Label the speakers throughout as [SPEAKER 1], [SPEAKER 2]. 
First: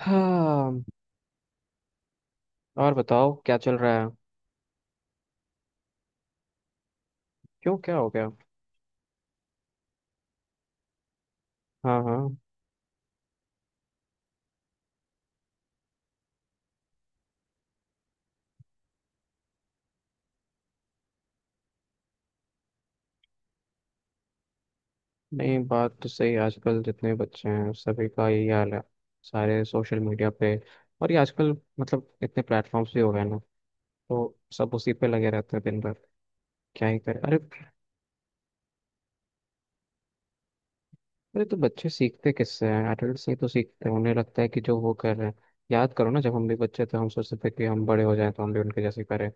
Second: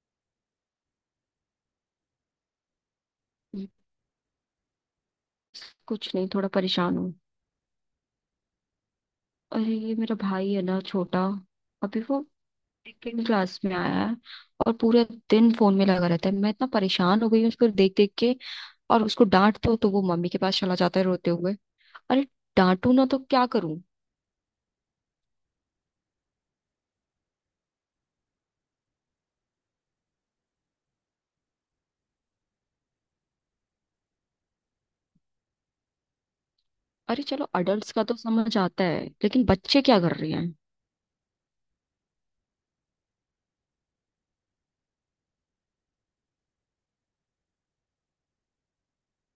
[SPEAKER 1] हाँ। और बताओ क्या
[SPEAKER 2] हम्म,
[SPEAKER 1] चल रहा है?
[SPEAKER 2] कुछ नहीं, थोड़ा परेशान हूँ।
[SPEAKER 1] क्यों, क्या हो गया?
[SPEAKER 2] अरे, ये मेरा भाई है ना, छोटा। अभी
[SPEAKER 1] हाँ,
[SPEAKER 2] वो
[SPEAKER 1] हाँ।
[SPEAKER 2] सेकेंड क्लास में आया है। और पूरे दिन फोन में लगा रहता है। मैं इतना परेशान हो गई हूँ उसको देख देख के। और उसको डांट दो तो वो मम्मी के पास चला जाता है रोते हुए। अरे, डांटू ना तो क्या करूं।
[SPEAKER 1] नहीं, बात तो सही है। आजकल जितने बच्चे हैं सभी का यही हाल है। सारे सोशल मीडिया पे। और ये आजकल मतलब इतने प्लेटफॉर्म्स भी हो गए ना, तो सब उसी पे लगे रहते हैं दिन भर। क्या ही करें,
[SPEAKER 2] अरे
[SPEAKER 1] अरे।
[SPEAKER 2] चलो, अडल्ट्स का तो समझ आता है लेकिन बच्चे क्या कर रहे
[SPEAKER 1] अरे तो बच्चे सीखते किससे हैं, एडल्ट से ही तो सीखते हैं, उन्हें लगता है कि जो वो कर रहे हैं। याद करो ना, जब हम भी बच्चे थे हम सोचते थे कि हम बड़े हो जाएं तो हम भी उनके जैसे करें,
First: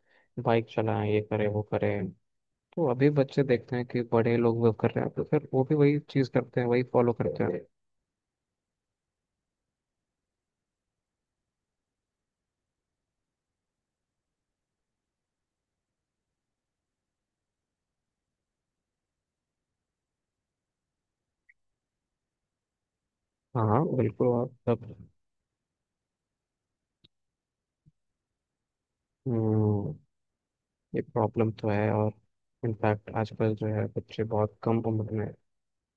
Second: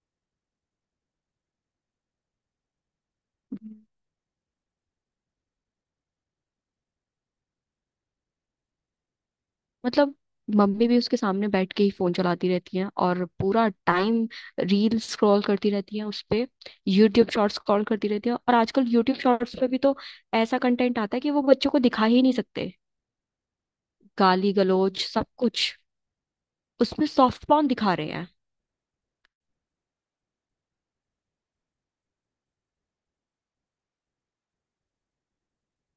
[SPEAKER 1] बाइक चलाएं, ये करें वो करें। तो अभी बच्चे देखते हैं
[SPEAKER 2] हैं।
[SPEAKER 1] कि बड़े लोग वो कर रहे हैं, तो फिर वो भी वही चीज करते हैं, वही फॉलो करते हैं।
[SPEAKER 2] मतलब मम्मी भी उसके सामने बैठ के ही फोन चलाती रहती हैं और पूरा टाइम रील स्क्रॉल करती रहती हैं उस पे। यूट्यूब शॉर्ट्स स्क्रॉल करती रहती हैं। और आजकल यूट्यूब शॉर्ट्स पे भी तो ऐसा कंटेंट आता है कि वो बच्चों को दिखा ही नहीं सकते।
[SPEAKER 1] हाँ बिल्कुल, आप
[SPEAKER 2] गाली
[SPEAKER 1] सब।
[SPEAKER 2] गलौज सब कुछ, उसमें सॉफ्ट पॉर्न दिखा रहे हैं।
[SPEAKER 1] हम्म, ये प्रॉब्लम तो है। और इनफैक्ट आजकल जो है बच्चे बहुत कम उम्र में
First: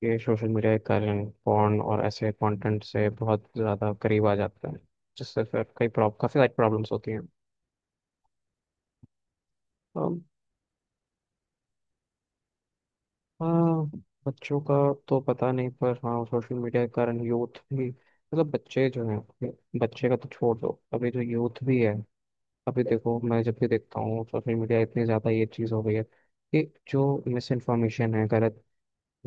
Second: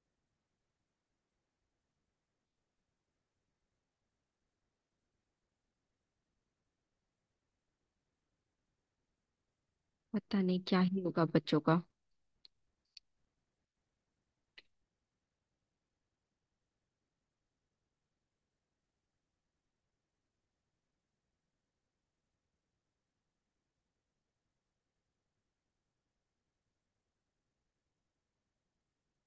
[SPEAKER 1] ये सोशल मीडिया के कारण फोन और ऐसे कंटेंट से बहुत ज़्यादा करीब आ जाते हैं, जिससे फिर कई प्रॉब काफ़ी सारी प्रॉब्लम्स होती हैं। अम,
[SPEAKER 2] पता नहीं क्या ही होगा बच्चों का।
[SPEAKER 1] हाँ, बच्चों का तो पता नहीं, पर हाँ सोशल मीडिया के कारण यूथ भी, मतलब बच्चे जो हैं, बच्चे का तो छोड़ दो, अभी जो यूथ भी है। अभी देखो, मैं जब भी देखता हूँ सोशल मीडिया, इतनी ज़्यादा ये चीज़ हो गई है कि जो मिस इन्फॉर्मेशन है, गलत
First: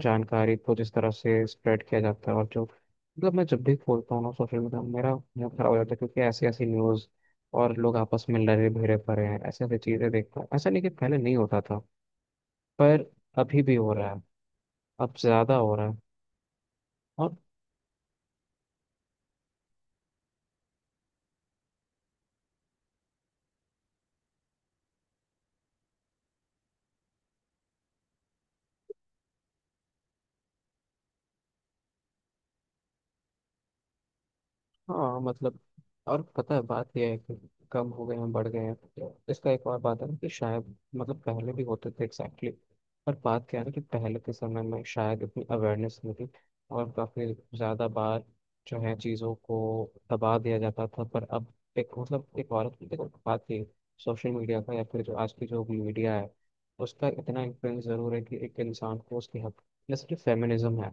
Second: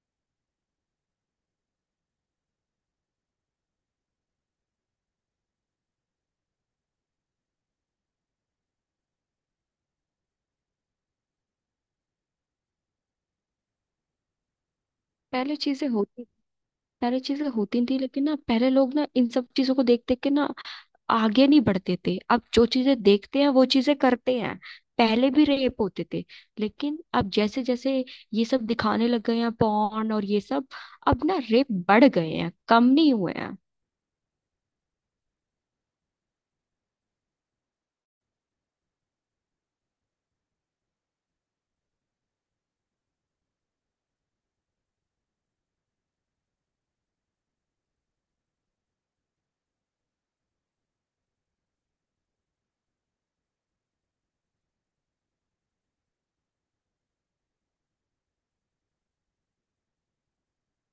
[SPEAKER 1] जानकारी को जिस तरह से स्प्रेड किया जाता है, और जो मतलब मैं जब भी खोलता हूँ ना सोशल मीडिया, मेरा मूड खराब हो जाता है, क्योंकि ऐसी ऐसी न्यूज़ और लोग आपस में लड़े भिड़े पड़े हैं, ऐसी ऐसी चीज़ें देखता हूँ। ऐसा नहीं कि पहले नहीं होता था, पर अभी भी हो रहा है, अब
[SPEAKER 2] पहले
[SPEAKER 1] ज़्यादा हो रहा
[SPEAKER 2] चीजें
[SPEAKER 1] है।
[SPEAKER 2] होती पहले
[SPEAKER 1] और
[SPEAKER 2] चीजें होती नहीं थी, लेकिन ना पहले लोग ना इन सब चीजों को देख देख के ना आगे नहीं बढ़ते थे। अब जो चीजें देखते हैं वो चीजें करते हैं। पहले भी रेप होते थे, लेकिन अब जैसे जैसे ये सब दिखाने लग गए हैं, पॉर्न और ये सब, अब ना रेप बढ़ गए हैं, कम नहीं हुए हैं।
[SPEAKER 1] हाँ मतलब, और पता है बात यह है कि कम हो गए हैं बढ़ गए हैं, तो इसका एक और बात है ना कि शायद, मतलब पहले भी होते थे एग्जैक्टली। पर बात क्या है ना कि पहले के समय में शायद इतनी अवेयरनेस नहीं थी, और काफ़ी ज़्यादा बार जो है चीज़ों को दबा दिया जाता था। पर अब एक मतलब एक औरत की, देखो बात ये, सोशल मीडिया का, या फिर जो आज की जो मीडिया है, उसका इतना इन्फ्लुएंस ज़रूर है कि एक इंसान को उसकी हक, जैसे कि फेमिनिज्म है।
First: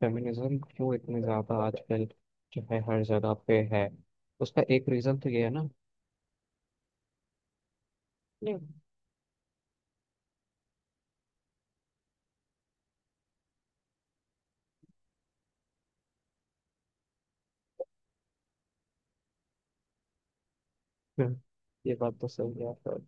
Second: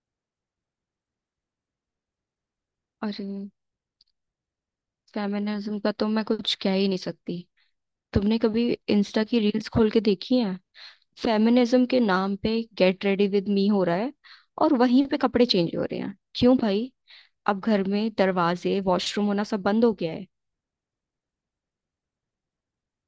[SPEAKER 1] फेमिनिज्म क्यों इतने ज़्यादा आजकल, चाहे हर
[SPEAKER 2] अरे,
[SPEAKER 1] जगह पे है, उसका एक रीजन तो ये है ना।
[SPEAKER 2] फेमिनिज्म का तो मैं कुछ कह ही नहीं सकती। तुमने
[SPEAKER 1] नहीं।
[SPEAKER 2] कभी इंस्टा की रील्स खोल के देखी है? फेमिनिज्म के नाम पे गेट रेडी विद मी हो रहा है और वहीं पे कपड़े चेंज हो रहे हैं, क्यों भाई। अब घर में दरवाजे वॉशरूम होना सब बंद हो गया है।
[SPEAKER 1] हम्म। ये बात तो सही है, पर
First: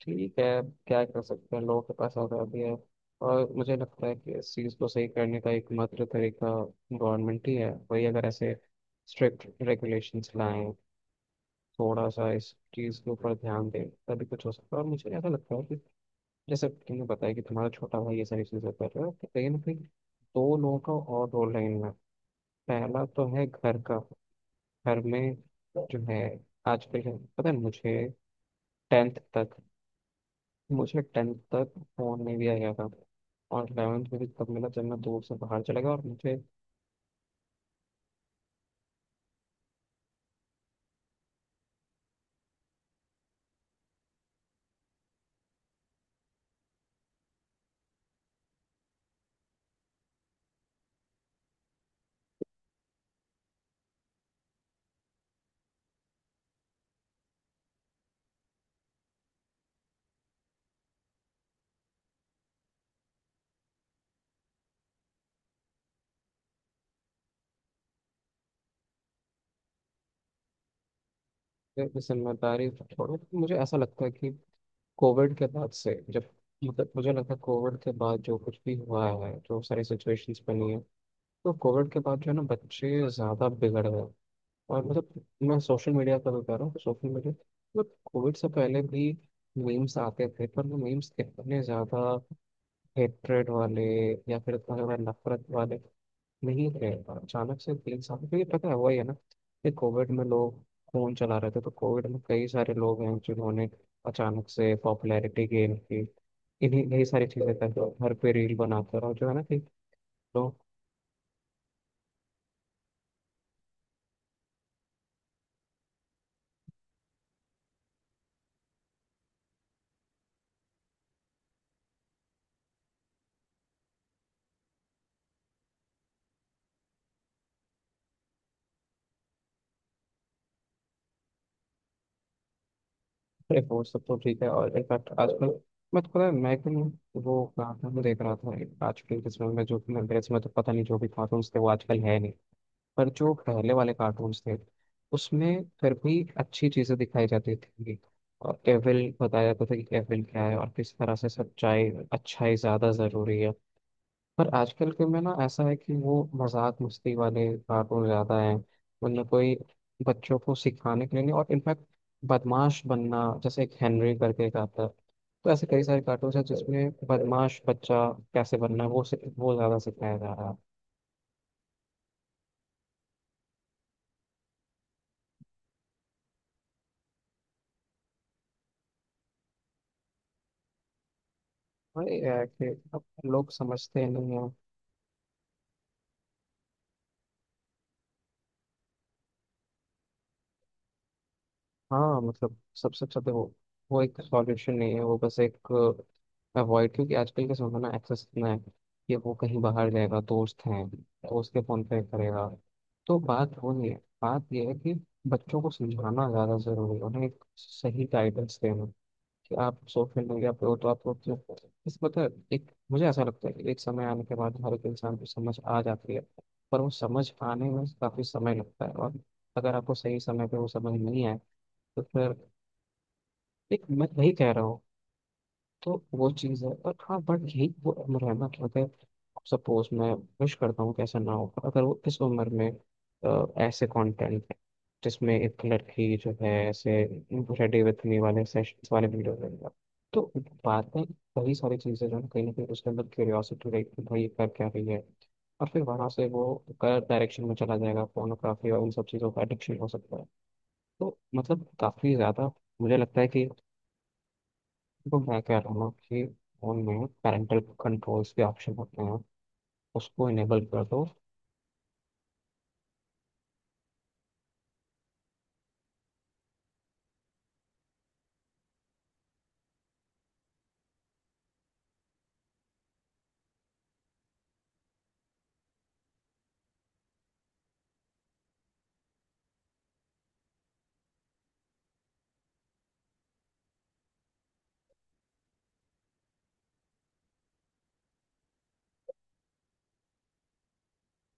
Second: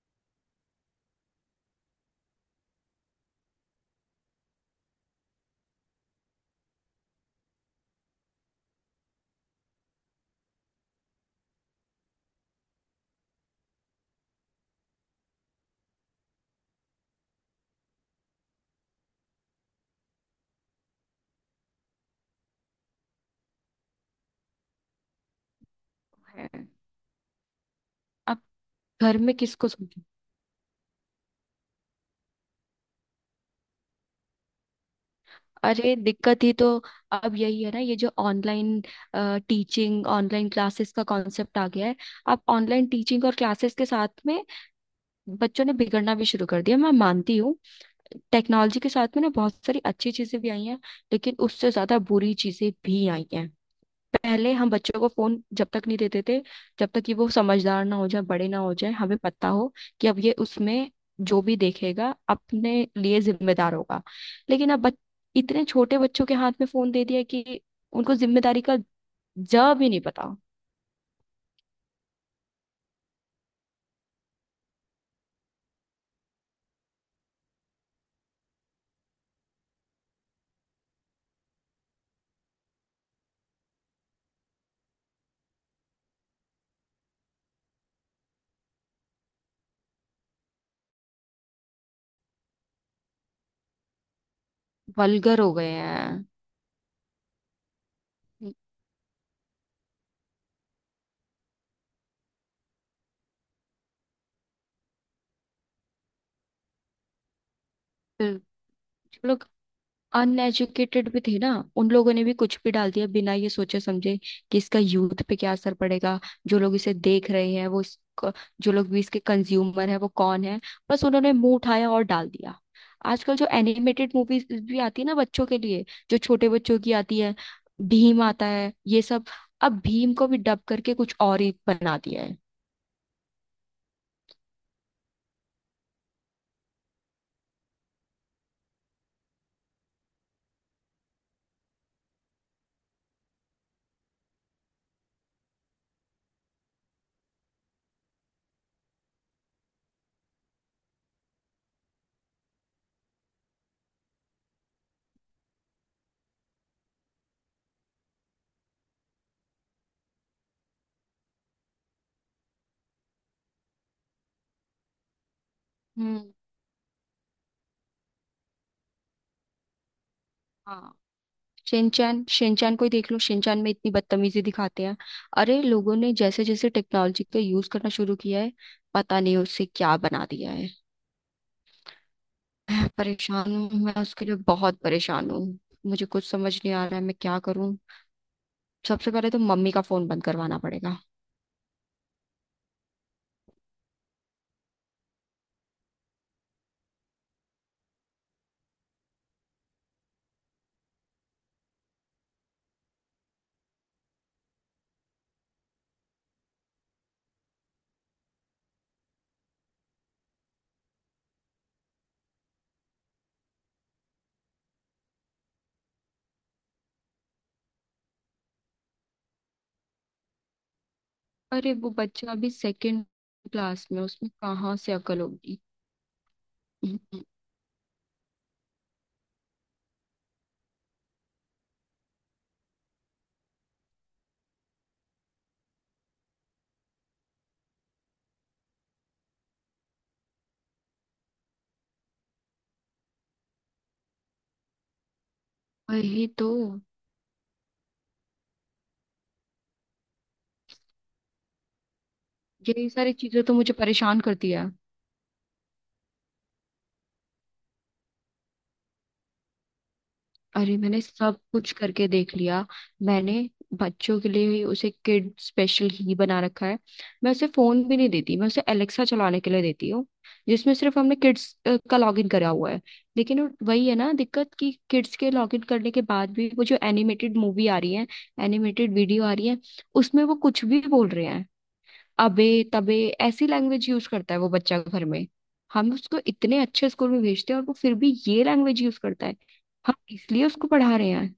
[SPEAKER 1] ठीक है, क्या कर सकते हैं, लोगों के पास आज़ादी है। और मुझे लगता है कि इस चीज़ को सही करने का एकमात्र तरीका गवर्नमेंट ही है, वही अगर ऐसे स्ट्रिक्ट रेगुलेशंस लाएं, थोड़ा सा इस चीज़ के ऊपर ध्यान दें, तभी कुछ हो सकता है। और मुझे ऐसा लगता है कि जैसे तुमने बताया कि तुम्हारा छोटा भाई ये सारी चीज़ें कर रहा है, तो कहीं ना कहीं दो लोगों का और रोल है इनमें। पहला तो है घर का, घर में जो है
[SPEAKER 2] है।
[SPEAKER 1] आजकल, क्या पता है मुझे।
[SPEAKER 2] अब घर
[SPEAKER 1] टेंथ
[SPEAKER 2] में
[SPEAKER 1] तक,
[SPEAKER 2] किसको।
[SPEAKER 1] मुझे टेंथ तक फोन नहीं दिया गया था, और इलेवेंथ में भी तब मिला जब मैं दूर से बाहर चला गया।
[SPEAKER 2] अरे,
[SPEAKER 1] और मुझे
[SPEAKER 2] दिक्कत ही तो अब यही है ना। ये जो ऑनलाइन टीचिंग ऑनलाइन क्लासेस का कॉन्सेप्ट आ गया है। अब ऑनलाइन टीचिंग और क्लासेस के साथ में बच्चों ने बिगड़ना भी शुरू कर दिया, मैं मानती हूँ। टेक्नोलॉजी के साथ में ना बहुत सारी अच्छी चीजें भी आई हैं, लेकिन उससे ज्यादा बुरी चीजें भी आई हैं। पहले हम बच्चों को फोन जब तक नहीं देते थे, जब तक कि वो समझदार ना हो जाए, बड़े ना हो जाए, हमें पता हो कि अब ये उसमें जो भी देखेगा अपने लिए जिम्मेदार होगा। लेकिन अब इतने छोटे बच्चों के हाथ में फोन दे दिया कि उनको जिम्मेदारी का ज भी नहीं पता।
[SPEAKER 1] ये जिम्मेदारी छोड़ो, मुझे ऐसा लगता है कि कोविड के बाद से जब, मतलब मुझे लगता है कोविड के बाद जो कुछ भी हुआ है, जो सारी सिचुएशंस बनी है, तो कोविड के बाद जो है ना बच्चे ज़्यादा बिगड़ गए। और मतलब मैं सोशल मीडिया का बता रहा हूँ, सोशल मीडिया मतलब कोविड से पहले भी मीम्स आते थे, पर वो मीम्स इतने ज़्यादा हेट्रेड वाले या फिर इतना ज़्यादा
[SPEAKER 2] वल्गर
[SPEAKER 1] नफरत
[SPEAKER 2] हो गए
[SPEAKER 1] वाले
[SPEAKER 2] हैं।
[SPEAKER 1] नहीं थे। अचानक से तीन साल, क्योंकि पता है वही है ना कि कोविड में लोग फ़ोन चला रहे थे, तो कोविड में कई सारे लोग हैं जिन्होंने अचानक से पॉपुलैरिटी गेन की, इन्हीं यही सारी चीज़ें कर, घर पे रील बनाकर, और जो है ना
[SPEAKER 2] बिल्कुल,
[SPEAKER 1] कि लोगों,
[SPEAKER 2] अनएजुकेटेड भी थे ना, उन लोगों ने भी कुछ भी डाल दिया बिना ये सोचे समझे कि इसका यूथ पे क्या असर पड़ेगा। जो लोग इसे देख रहे हैं, जो लोग भी इसके कंज्यूमर है वो कौन है। बस उन्होंने मुंह उठाया और डाल दिया। आजकल जो एनिमेटेड मूवीज भी आती है ना बच्चों के लिए, जो छोटे बच्चों की आती है, भीम आता है ये सब, अब भीम को भी डब करके कुछ और ही बना दिया है।
[SPEAKER 1] अरे वो सब तो ठीक है। और इनफैक्ट आजकल, मैं तो पता है मैं कल वो कार्टून में देख रहा था एक, आजकल के समय में जो कि मेरे समय तो पता नहीं, जो भी कार्टून्स थे वो आजकल है नहीं। पर जो पहले वाले कार्टून्स थे उसमें फिर भी अच्छी चीज़ें दिखाई जाती थी, और एविल बताया जाता था कि एविल क्या है और किस तरह से सच्चाई अच्छाई ज़्यादा ज़रूरी है। पर आजकल के में ना ऐसा है कि वो मजाक मस्ती वाले कार्टून ज्यादा हैं, उनमें कोई बच्चों को सिखाने के लिए नहीं। और इनफैक्ट बदमाश बनना, जैसे एक हेनरी करके एक आता है, तो ऐसे कई सारे
[SPEAKER 2] हम्म।
[SPEAKER 1] कार्टून हैं जिसमें बदमाश बच्चा कैसे बनना है वो वो ज्यादा सिखाया जा रहा है।
[SPEAKER 2] हाँ। शिनचैन, शिनचैन को ही देख लो, शिनचैन में इतनी बदतमीजी दिखाते हैं। अरे, लोगों ने जैसे जैसे टेक्नोलॉजी का यूज करना शुरू किया है, पता नहीं उससे क्या बना दिया है।
[SPEAKER 1] अरे यार कि
[SPEAKER 2] मैं
[SPEAKER 1] अब लोग
[SPEAKER 2] परेशान हूँ, मैं
[SPEAKER 1] समझते
[SPEAKER 2] उसके लिए
[SPEAKER 1] नहीं।
[SPEAKER 2] बहुत परेशान हूँ। मुझे कुछ समझ नहीं आ रहा है, मैं क्या करूँ। सबसे पहले तो मम्मी का फोन बंद करवाना पड़ेगा।
[SPEAKER 1] हाँ मतलब, सबसे अच्छा देखो, वो एक सॉल्यूशन नहीं है, वो बस एक अवॉइड, क्योंकि आजकल के समय में ना एक्सेस इतना है कि वो कहीं बाहर जाएगा, दोस्त हैं तो उसके फोन पे करेगा। तो बात वो नहीं है, बात ये है कि बच्चों को समझाना ज़्यादा ज़रूरी है, उन्हें एक सही गाइडेंस देना कि आप सोशल मीडिया पे हो तो आपको क्यों, इस मतलब एक मुझे ऐसा लगता है कि एक समय आने के बाद हर एक इंसान को समझ आ जाती है। पर वो समझ आने में काफ़ी समय लगता है, और अगर आपको सही समय पे वो समझ नहीं आए
[SPEAKER 2] अरे, वो
[SPEAKER 1] तो
[SPEAKER 2] बच्चा
[SPEAKER 1] फिर,
[SPEAKER 2] अभी सेकंड
[SPEAKER 1] एक
[SPEAKER 2] क्लास में,
[SPEAKER 1] मैं
[SPEAKER 2] उसमें
[SPEAKER 1] वही कह रहा
[SPEAKER 2] कहाँ
[SPEAKER 1] हूँ,
[SPEAKER 2] से अकल होगी।
[SPEAKER 1] तो वो चीज़ है। और हाँ
[SPEAKER 2] हम्म,
[SPEAKER 1] बट यही वो उम्र है ना कि अगर सपोज, मैं विश करता हूँ कि ऐसा ना हो, पर अगर वो इस उम्र में ऐसे कंटेंट है जिसमें एक लड़की जो है ऐसे रेडी विथ मी वाले सेशंस वाले वीडियो देगा, तो बातें, कई सारी चीज़ें जो है, कहीं ना कहीं उसके अंदर क्यूरियोसिटी रहेगी कि भाई ये कर क्या रही है, और फिर वहाँ
[SPEAKER 2] वही
[SPEAKER 1] से वो
[SPEAKER 2] तो।
[SPEAKER 1] गलत डायरेक्शन में चला जाएगा, pornography और उन सब चीज़ों का एडिक्शन हो सकता है। तो मतलब काफ़ी ज़्यादा
[SPEAKER 2] यही
[SPEAKER 1] मुझे
[SPEAKER 2] सारी
[SPEAKER 1] लगता है
[SPEAKER 2] चीजें
[SPEAKER 1] कि,
[SPEAKER 2] तो मुझे परेशान करती है।
[SPEAKER 1] तो मैं कह रहा हूँ कि फोन में पेरेंटल कंट्रोल्स के ऑप्शन होते हैं, उसको इनेबल
[SPEAKER 2] अरे,
[SPEAKER 1] कर
[SPEAKER 2] मैंने
[SPEAKER 1] दो।
[SPEAKER 2] सब कुछ करके देख लिया। मैंने बच्चों के लिए ही उसे किड स्पेशल ही बना रखा है। मैं उसे फोन भी नहीं देती, मैं उसे एलेक्सा चलाने के लिए देती हूँ। जिसमें सिर्फ हमने किड्स का लॉगिन करा हुआ है। लेकिन वही है ना दिक्कत, कि किड्स के लॉगिन करने के बाद भी वो जो एनिमेटेड मूवी आ रही है, एनिमेटेड वीडियो आ रही है, उसमें वो कुछ भी बोल रहे हैं। अबे तबे, ऐसी लैंग्वेज यूज करता है वो बच्चा घर में। हम उसको इतने अच्छे स्कूल में भेजते हैं और वो फिर भी ये लैंग्वेज यूज करता है। हम इसलिए उसको पढ़ा रहे हैं।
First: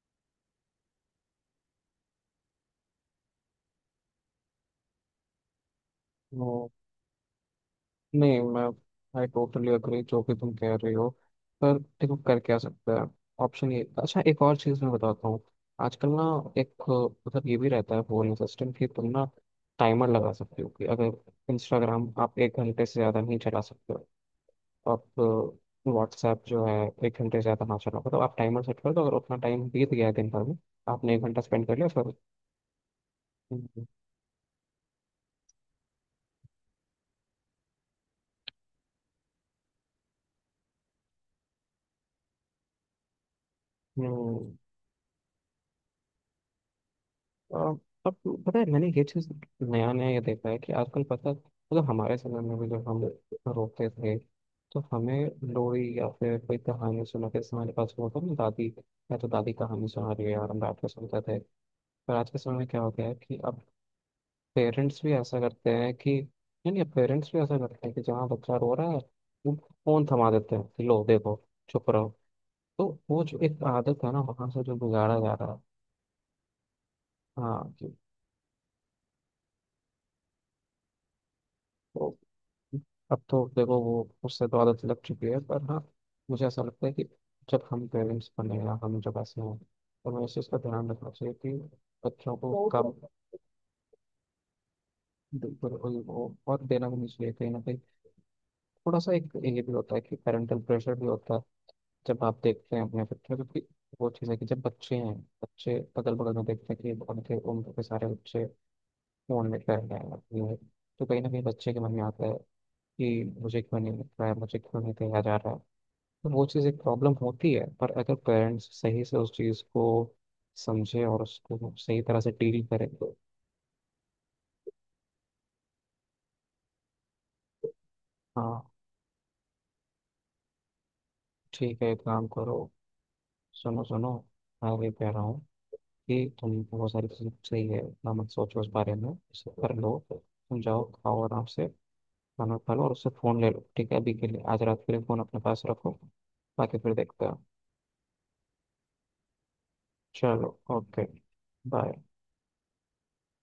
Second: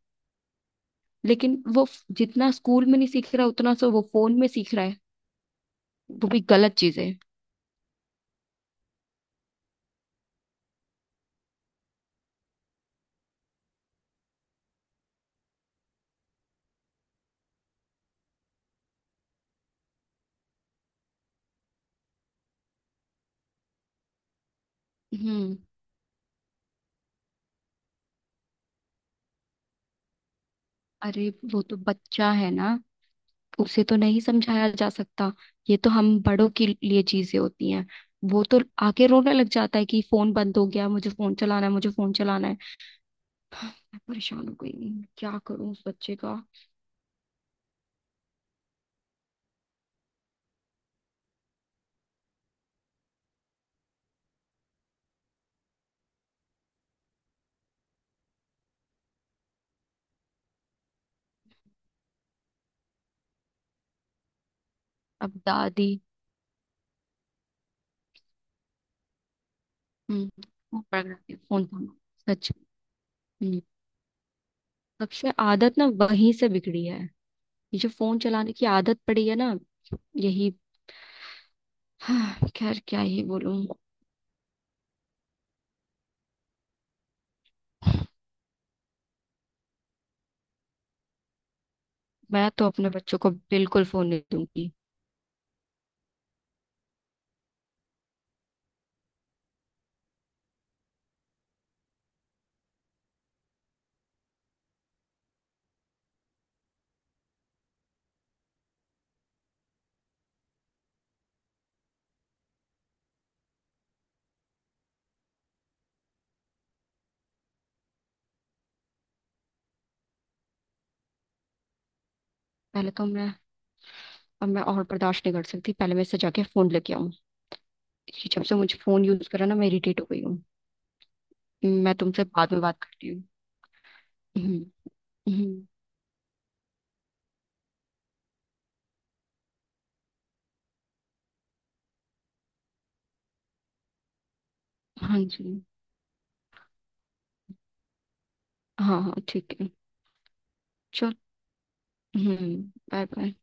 [SPEAKER 2] लेकिन जितना स्कूल में नहीं सीख रहा उतना सो वो फोन में सीख रहा है। वो भी
[SPEAKER 1] वो
[SPEAKER 2] गलत चीजें।
[SPEAKER 1] नहीं, मैं आई टोटली अग्री जो कि तुम कह रही हो, पर देखो कर क्या सकते हैं। ऑप्शन ये, अच्छा एक और चीज़ मैं बताता हूँ। आजकल ना एक, मतलब ये भी रहता है फोन सिस्टम कि तुम ना टाइमर लगा सकते हो कि अगर इंस्टाग्राम आप एक घंटे से ज़्यादा नहीं चला सकते, आप
[SPEAKER 2] हम्म।
[SPEAKER 1] व्हाट्सएप जो है एक घंटे से ज़्यादा ना चलाओ, तो आप टाइमर सेट कर दो, अगर उतना टाइम बीत गया है दिन भर में, आपने एक
[SPEAKER 2] अरे
[SPEAKER 1] घंटा
[SPEAKER 2] वो
[SPEAKER 1] स्पेंड कर
[SPEAKER 2] तो
[SPEAKER 1] लिया, फिर,
[SPEAKER 2] बच्चा है ना, उसे
[SPEAKER 1] हम्म,
[SPEAKER 2] तो नहीं समझाया जा सकता। ये तो हम बड़ों के लिए चीजें होती हैं। वो तो आके रोने लग जाता है कि फोन बंद हो गया, मुझे फोन चलाना है, मुझे फोन चलाना है। मैं परेशान
[SPEAKER 1] हम्म,
[SPEAKER 2] हो गई। क्या करूं उस बच्चे का।
[SPEAKER 1] अ, अब पता है मैंने ये चीज़ नया नया ये देखा है कि आजकल, पता मतलब हमारे समय में भी जब हम रोते थे तो हमें लोरी या फिर कोई कहानी सुनाते थे, हमारे पास वो था ना दादी, या तो दादी कहानी सुना रही है और हम बैठ के सुनते थे। पर आज के समय में क्या हो गया है कि अब पेरेंट्स भी
[SPEAKER 2] अब
[SPEAKER 1] ऐसा करते
[SPEAKER 2] दादी।
[SPEAKER 1] हैं कि नहीं नहीं पेरेंट्स भी ऐसा करते हैं कि जहाँ बच्चा रो रहा है वो फोन थमा
[SPEAKER 2] हम्म।
[SPEAKER 1] देते हैं
[SPEAKER 2] वो
[SPEAKER 1] कि लो
[SPEAKER 2] पकड़ के
[SPEAKER 1] देखो,
[SPEAKER 2] फोन
[SPEAKER 1] चुप
[SPEAKER 2] थामा।
[SPEAKER 1] रहो।
[SPEAKER 2] सच।
[SPEAKER 1] तो वो जो
[SPEAKER 2] हम्म।
[SPEAKER 1] एक आदत है ना, वहां से जो गुजारा
[SPEAKER 2] सबसे
[SPEAKER 1] जा रहा है।
[SPEAKER 2] आदत ना वहीं से बिगड़ी है।
[SPEAKER 1] हाँ
[SPEAKER 2] ये जो
[SPEAKER 1] कि
[SPEAKER 2] फोन चलाने की आदत पड़ी है ना, यही।
[SPEAKER 1] तो
[SPEAKER 2] हाँ, खैर, क्या
[SPEAKER 1] अब
[SPEAKER 2] ही
[SPEAKER 1] तो
[SPEAKER 2] बोलूं।
[SPEAKER 1] देखो वो उससे तो आदत लग चुकी है। पर हाँ मुझे ऐसा लगता है कि जब हम पेरेंट्स बने या हम जब ऐसे हों तो हमें इस चीज़ का ध्यान रखना चाहिए कि बच्चों
[SPEAKER 2] मैं तो
[SPEAKER 1] को
[SPEAKER 2] अपने
[SPEAKER 1] कम,
[SPEAKER 2] बच्चों को बिल्कुल फोन नहीं दूंगी।
[SPEAKER 1] बिल्कुल वो और देना भी नहीं चाहिए। कहीं ना कहीं थोड़ा सा एक ये भी होता है कि पेरेंटल प्रेशर भी होता है, जब आप देखते हैं अपने बच्चों को कि, वो चीज़ है कि जब बच्चे हैं, बच्चे अगल बगल में देखते हैं कि उनके उम्र के सारे बच्चे फोन में कर रहे हैं अपनी है, तो कहीं ना कहीं बच्चे के मन में आता है कि मुझे क्यों नहीं मिल रहा है, मुझे क्यों नहीं कहा जा रहा है। तो वो चीज़ एक प्रॉब्लम होती है, पर अगर पेरेंट्स सही से उस चीज़ को समझे और उसको सही तरह से डील करें
[SPEAKER 2] पहले तो
[SPEAKER 1] तो,
[SPEAKER 2] मैं अब मैं और बर्दाश्त नहीं कर सकती, पहले मैं इससे जाके फोन लेके आऊं। ये जब से
[SPEAKER 1] हाँ
[SPEAKER 2] मुझे फोन यूज करा ना, मैं इरिटेट हो गई हूँ।
[SPEAKER 1] ठीक है,
[SPEAKER 2] मैं तुमसे
[SPEAKER 1] काम
[SPEAKER 2] बाद
[SPEAKER 1] करो।
[SPEAKER 2] में बात करती हूँ।
[SPEAKER 1] सुनो, सुनो।
[SPEAKER 2] हम्म।
[SPEAKER 1] मैं भी कह रहा हूँ
[SPEAKER 2] हम्म।
[SPEAKER 1] कि तुम, बहुत सारी चीज़ें सही है, इतना मत सोचो उस बारे में, इसे कर लो, तुम जाओ खाओ आराम से, खाना खा लो और उससे फ़ोन ले लो, ठीक है? अभी के लिए, आज रात के लिए फ़ोन
[SPEAKER 2] हाँ
[SPEAKER 1] अपने पास
[SPEAKER 2] जी।
[SPEAKER 1] रखो, बाकी फिर देखते हैं।
[SPEAKER 2] हाँ, हाँ, ठीक है।
[SPEAKER 1] चलो ओके।
[SPEAKER 2] चल।
[SPEAKER 1] बाय।
[SPEAKER 2] हम्म। Bye bye.